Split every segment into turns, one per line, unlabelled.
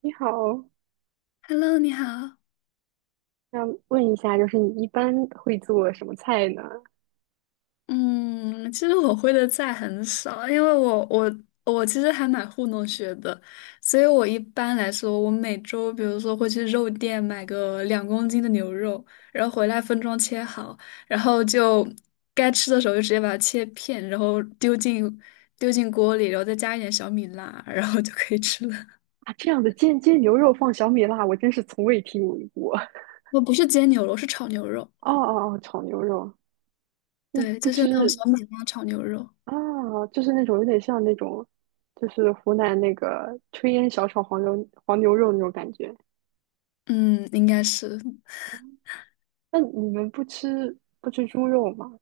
你好，
Hello，你好。
想问一下，就是你一般会做什么菜呢？
嗯，其实我会的菜很少，因为我其实还蛮糊弄学的，所以我一般来说，我每周比如说会去肉店买个2公斤的牛肉，然后回来分装切好，然后就该吃的时候就直接把它切片，然后丢进锅里，然后再加一点小米辣，然后就可以吃了。
啊，这样的煎牛肉放小米辣，我真是从未听闻过。
我不是煎牛肉，是炒牛肉，
哦哦哦，炒牛肉，那
对，
不
就是那种小
知
米辣炒牛肉。
啊，就是那种有点像那种，就是湖南那个炊烟小炒黄牛肉那种感觉。
嗯，应该是。
那你们不吃猪肉吗？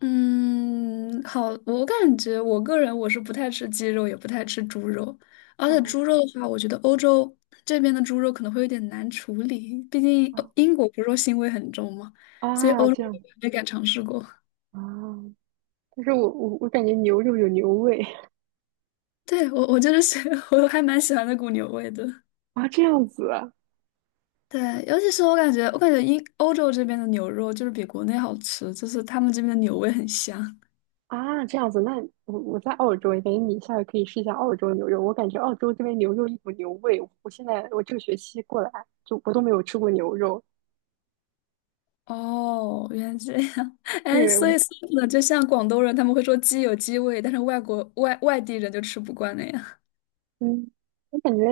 嗯，好，我感觉我个人我是不太吃鸡肉，也不太吃猪肉，而且
哦
猪肉的话，我觉得欧洲这边的猪肉可能会有点难处理，毕竟
啊
英国不是说腥味很重嘛，所以
啊，
欧洲
这样
这边没敢尝试过。
啊，但是我感觉牛肉有牛味
对，我就是喜 我还蛮喜欢那股牛味的。
啊，这样子啊。
对，尤其是我感觉欧洲这边的牛肉就是比国内好吃，就是他们这边的牛味很香。
啊，这样子，那我在澳洲，感觉你下回可以试一下澳洲牛肉。我感觉澳洲这边牛肉一股牛味，我现在我这个学期过来就我都没有吃过牛肉。
哦，原来这样，哎，
对，
所以呢，就像广东人他们会说鸡有鸡味，但是外国外外地人就吃不惯那样。
嗯，我感觉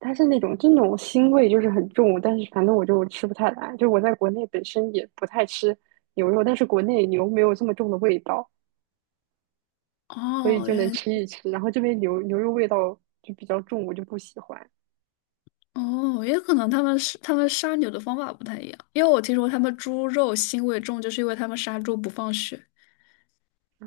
它是那种就那种腥味就是很重，但是反正我就吃不太来。就我在国内本身也不太吃牛肉，但是国内牛没有这么重的味道，所以
哦，
就能
原
吃
来
一吃。然后这边牛肉味道就比较重，我就不喜欢。
哦，也可能他们是他们杀牛的方法不太一样，因为我听说他们猪肉腥味重，就是因为他们杀猪不放血。
啊，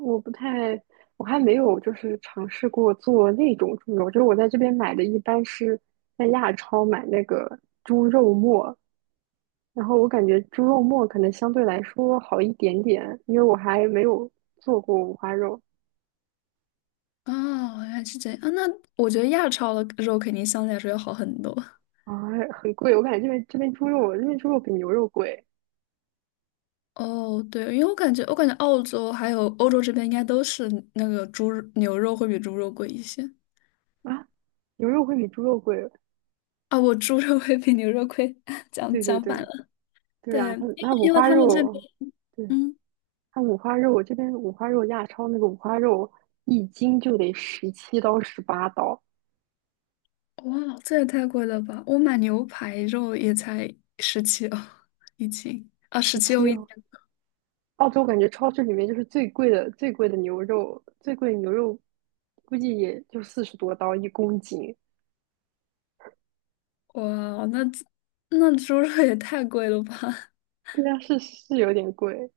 我不太，我还没有就是尝试过做那种猪肉，就是我在这边买的一般是在亚超买那个猪肉末，然后我感觉猪肉末可能相对来说好一点点，因为我还没有做过五花肉
哦，原来是这样啊，那我觉得亚超的肉肯定相对来说要好很多。
啊，很贵，我感觉这边猪肉，这边猪肉比牛肉贵
哦，对，因为我感觉澳洲还有欧洲这边应该都是那个猪牛肉会比猪肉贵一些。
啊，牛肉会比猪肉贵，
啊，我猪肉会比牛肉贵，讲
对对
讲反
对
了。
对
对，
啊，
因
它
为
那五
因为
花
他们这边，
肉，对，
嗯，
它五花肉，我这边五花肉亚超那个五花肉一斤就得17刀18刀，
哇，这也太贵了吧！我买牛排肉也才十七哦一斤，啊，十
十
七欧
七
一斤，
哦。澳洲感觉超市里面就是最贵的牛肉，最贵的牛肉估计也就40多刀1公斤，
哇，那猪肉也太贵了吧？
对啊，是有点贵。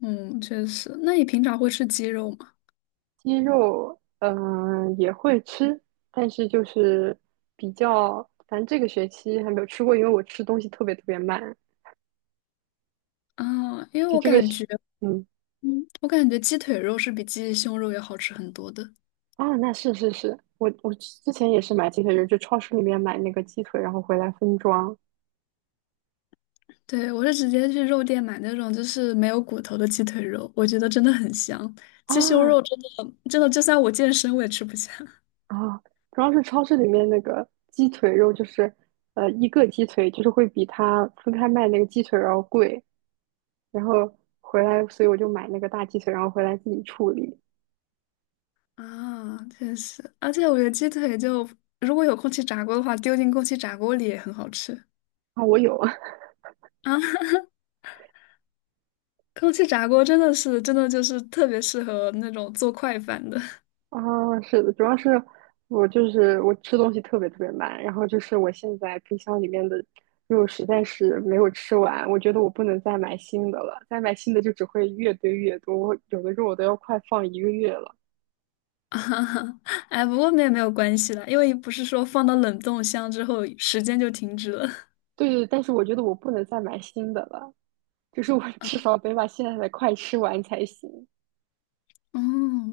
嗯，确实。那你平常会吃鸡肉吗？
鸡肉也会吃，但是就是比较，反正这个学期还没有吃过，因为我吃东西特别特别慢，
啊，因为
就
我
这个
感
学
觉，
嗯。
我感觉鸡腿肉是比鸡胸肉要好吃很多的。
啊，那是是是，我之前也是买鸡腿，肉，就超市里面买那个鸡腿，然后回来分装
对，我是直接去肉店买那种就是没有骨头的鸡腿肉，我觉得真的很香。鸡胸
啊
肉真的真的，就算我健身我也吃不下
啊，主要是超市里面那个鸡腿肉，就是一个鸡腿就是会比它分开卖那个鸡腿要贵，然后回来，所以我就买那个大鸡腿，然后回来自己处理
啊，确实。而且我觉得鸡腿就如果有空气炸锅的话，丢进空气炸锅里也很好吃
啊，我有。
啊。空气炸锅真的是真的就是特别适合那种做快饭的
啊，是的，主要是我就是我吃东西特别特别慢，然后就是我现在冰箱里面的肉实在是没有吃完，我觉得我不能再买新的了，再买新的就只会越堆越多，我有的肉我都要快放1个月了。
啊。哎，不过那也没有关系啦，因为不是说放到冷冻箱之后时间就停止了。
对对，但是我觉得我不能再买新的了，就是我 至少得把现在的快吃完才行。
哦，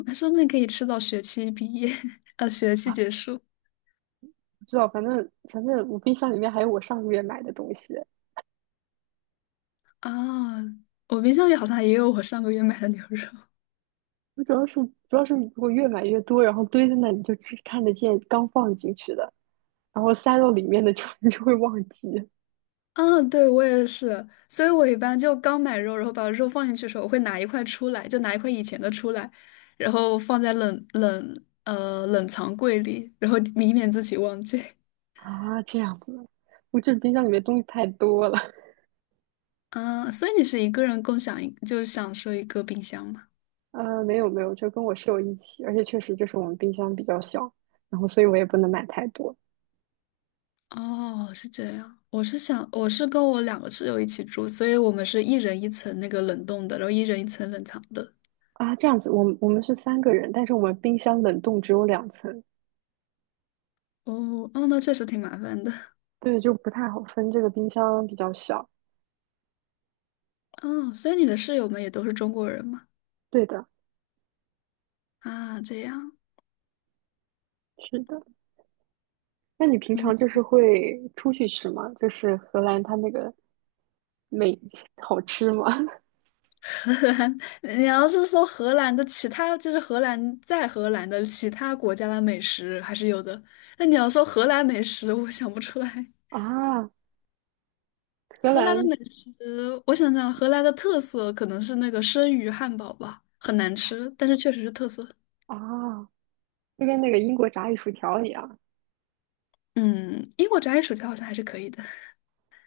那说不定可以吃到学期毕业，学期结束。
不知道，反正我冰箱里面还有我上个月买的东西，
啊，我冰箱里好像也有我上个月买的牛肉。
我主要是如果越买越多，然后堆在那里就只看得见刚放进去的。然后塞到里面的就 你就会忘记
啊，对，我也是，所以我一般就刚买肉，然后把肉放进去的时候，我会拿一块出来，就拿一块以前的出来，然后放在冷藏柜里，然后以免自己忘记。
啊，这样子。我这冰箱里面东西太多了，
啊，所以你是一个人共享一，就是享受一个冰箱吗？
没有没有，就跟我室友一起，而且确实就是我们冰箱比较小，然后所以我也不能买太多
哦，是这样。我是想，我是跟我两个室友一起住，所以我们是一人一层那个冷冻的，然后一人一层冷藏的。
啊。这样子，我们是三个人，但是我们冰箱冷冻只有两层，
哦，哦，那确实挺麻烦的。
对，就不太好分。这个冰箱比较小，
哦，所以你的室友们也都是中国人吗？
对的，
啊，这样，
是的。那你平
嗯，
常就是会出去吃吗？就是荷兰它那个美好吃吗？
荷兰，你要是说荷兰的其他，就是荷兰在荷兰的其他国家的美食还是有的，那你要说荷兰美食，我想不出来。
啊，荷
荷兰的
兰
美食，我想想，荷兰的特色可能是那个生鱼汉堡吧，很难吃，但是确实是特色。
啊，就跟那个英国炸鱼薯条一样。
嗯，英国炸鱼薯条好像还是可以的。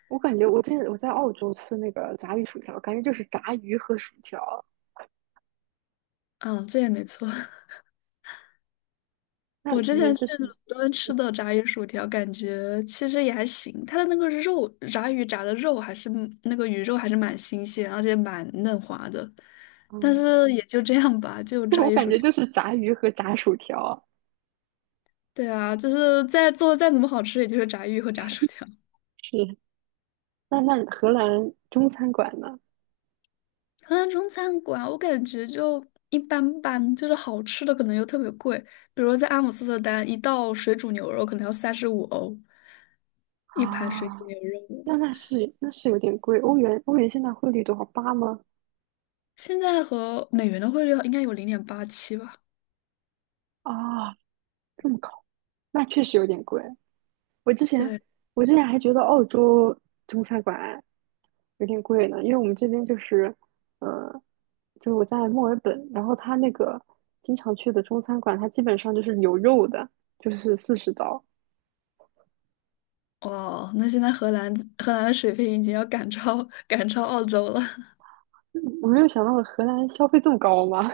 我感觉我之前我在澳洲吃那个炸鱼薯条，感觉就是炸鱼和薯条。
嗯，这也没错。
那
我
你
之前
们就
去伦
是，
敦吃的炸鱼薯条，感觉其实也还行。它的那个肉，炸鱼炸的肉还是那个鱼肉还是蛮新鲜，而且蛮嫩滑的。但
嗯，
是也就这样吧，就
对，
炸
我
鱼
感
薯
觉
条。
就是炸鱼和炸薯条。
对啊，就是再做再怎么好吃，也就是炸鱼和炸薯条。
是，那荷兰中餐馆呢？
荷兰中餐馆我感觉就一般般，就是好吃的可能又特别贵。比如说在阿姆斯特丹，一道水煮牛肉可能要35欧一盘水
啊，
煮牛肉。
那是有点贵，欧元现在汇率多少？八吗？
现在和美元的汇率应该有0.87吧？
啊，这么高，那确实有点贵。我之前
对，
我之前还觉得澳洲中餐馆有点贵呢，因为我们这边就是，呃，就是我在墨尔本，然后他那个经常去的中餐馆，它基本上就是有肉的，就是四十刀。
哇，那现在荷兰的水平已经要赶超澳洲了。
嗯我没有想到荷兰消费这么高吗？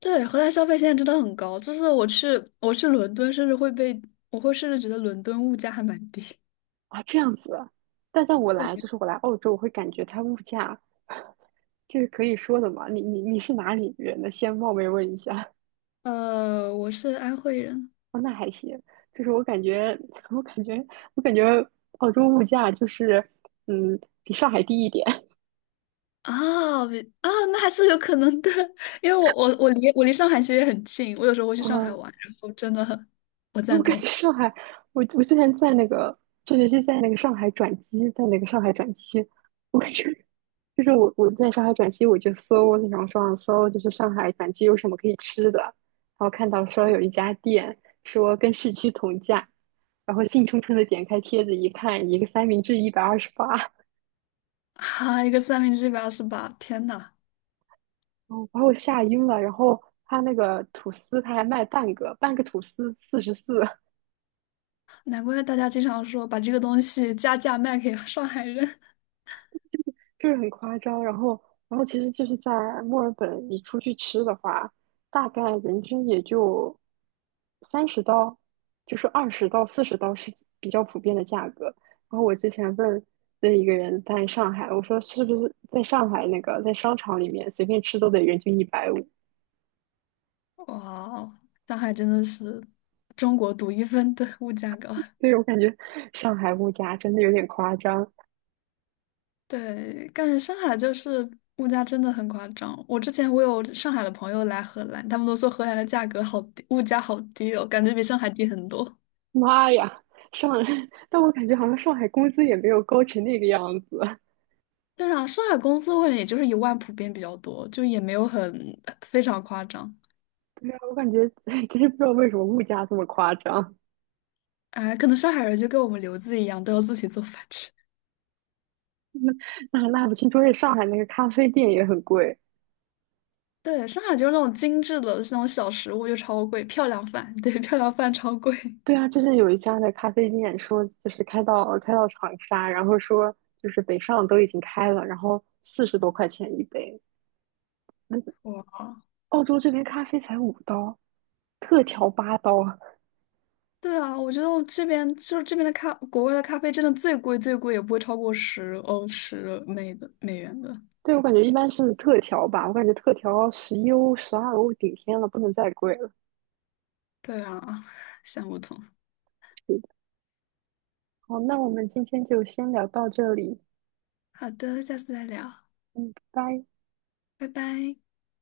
对，荷兰消费现在真的很高，就是我去伦敦，甚至会被我会甚至觉得伦敦物价还蛮低。
啊，这样子啊。但在我来，就是我来澳洲，我会感觉它物价，这是可以说的嘛？你是哪里人呢？先冒昧问一下。
我是安徽人
哦，那还行。就是我感觉，我感觉，我感觉澳洲物价就是，嗯，比上海低一点。
啊比啊，那还是有可能的，因为我离上海其实也很近，我有时候会 去上海
嗯。
玩，然后真的很我
我
赞
感觉
同
上海，我之前在那个这学期在那个上海转机，在那个上海转机，我感觉就是我在上海转机，我就搜那种上搜，就是上海转机有什么可以吃的，然后看到说有一家店说跟市区同价，然后兴冲冲的点开帖子一看，一个三明治128，
啊，一个三明治128，天呐！
哦，把我吓晕了。然后他那个吐司他还卖半个，半个吐司44，
难怪大家经常说把这个东西加价卖给上海人。
就是很夸张。然后，其实就是在墨尔本，你出去吃的话，大概人均也就30刀，就是20到40刀是比较普遍的价格。然后我之前问问一个人在上海，我说是不是在上海那个在商场里面随便吃都得人均150？
哇哦，上海真的是中国独一份的物价高。
以我感觉 上海物价真的有点夸张。
对，感觉上海就是物价真的很夸张。我之前我有上海的朋友来荷兰，他们都说荷兰的价格好低，物价好低哦，感觉比上海低很多。
妈呀，上，但我感觉好像上海工资也没有高成那个样子。
对啊，上海工资会也就是1万普遍比较多，就也没有很非常夸张。
没有，我感觉 真是不知道为什么物价这么夸张，
哎，可能上海人就跟我们留子一样，都要自己做饭吃。
那不清楚。而且上海那个咖啡店也很贵。
对，上海就是那种精致的那种小食物就超贵，漂亮饭，对，漂亮饭超贵。
对啊，就是有一家的咖啡店说，就是开到长沙，然后说就是北上都已经开了，然后40多块钱一杯。那
哇，
澳洲这边咖啡才5刀，特调八刀啊。
对啊，我觉得我这边就是这边的咖，国外的咖啡真的最贵，也不会超过10欧十美的美元的。
对，我感觉一般是特调吧，我感觉特调11欧、12欧顶天了，不能再贵了。
对啊，想不通。
是的好，那我们今天就先聊到这里，
好的，下次再聊，
嗯，拜拜。
拜拜。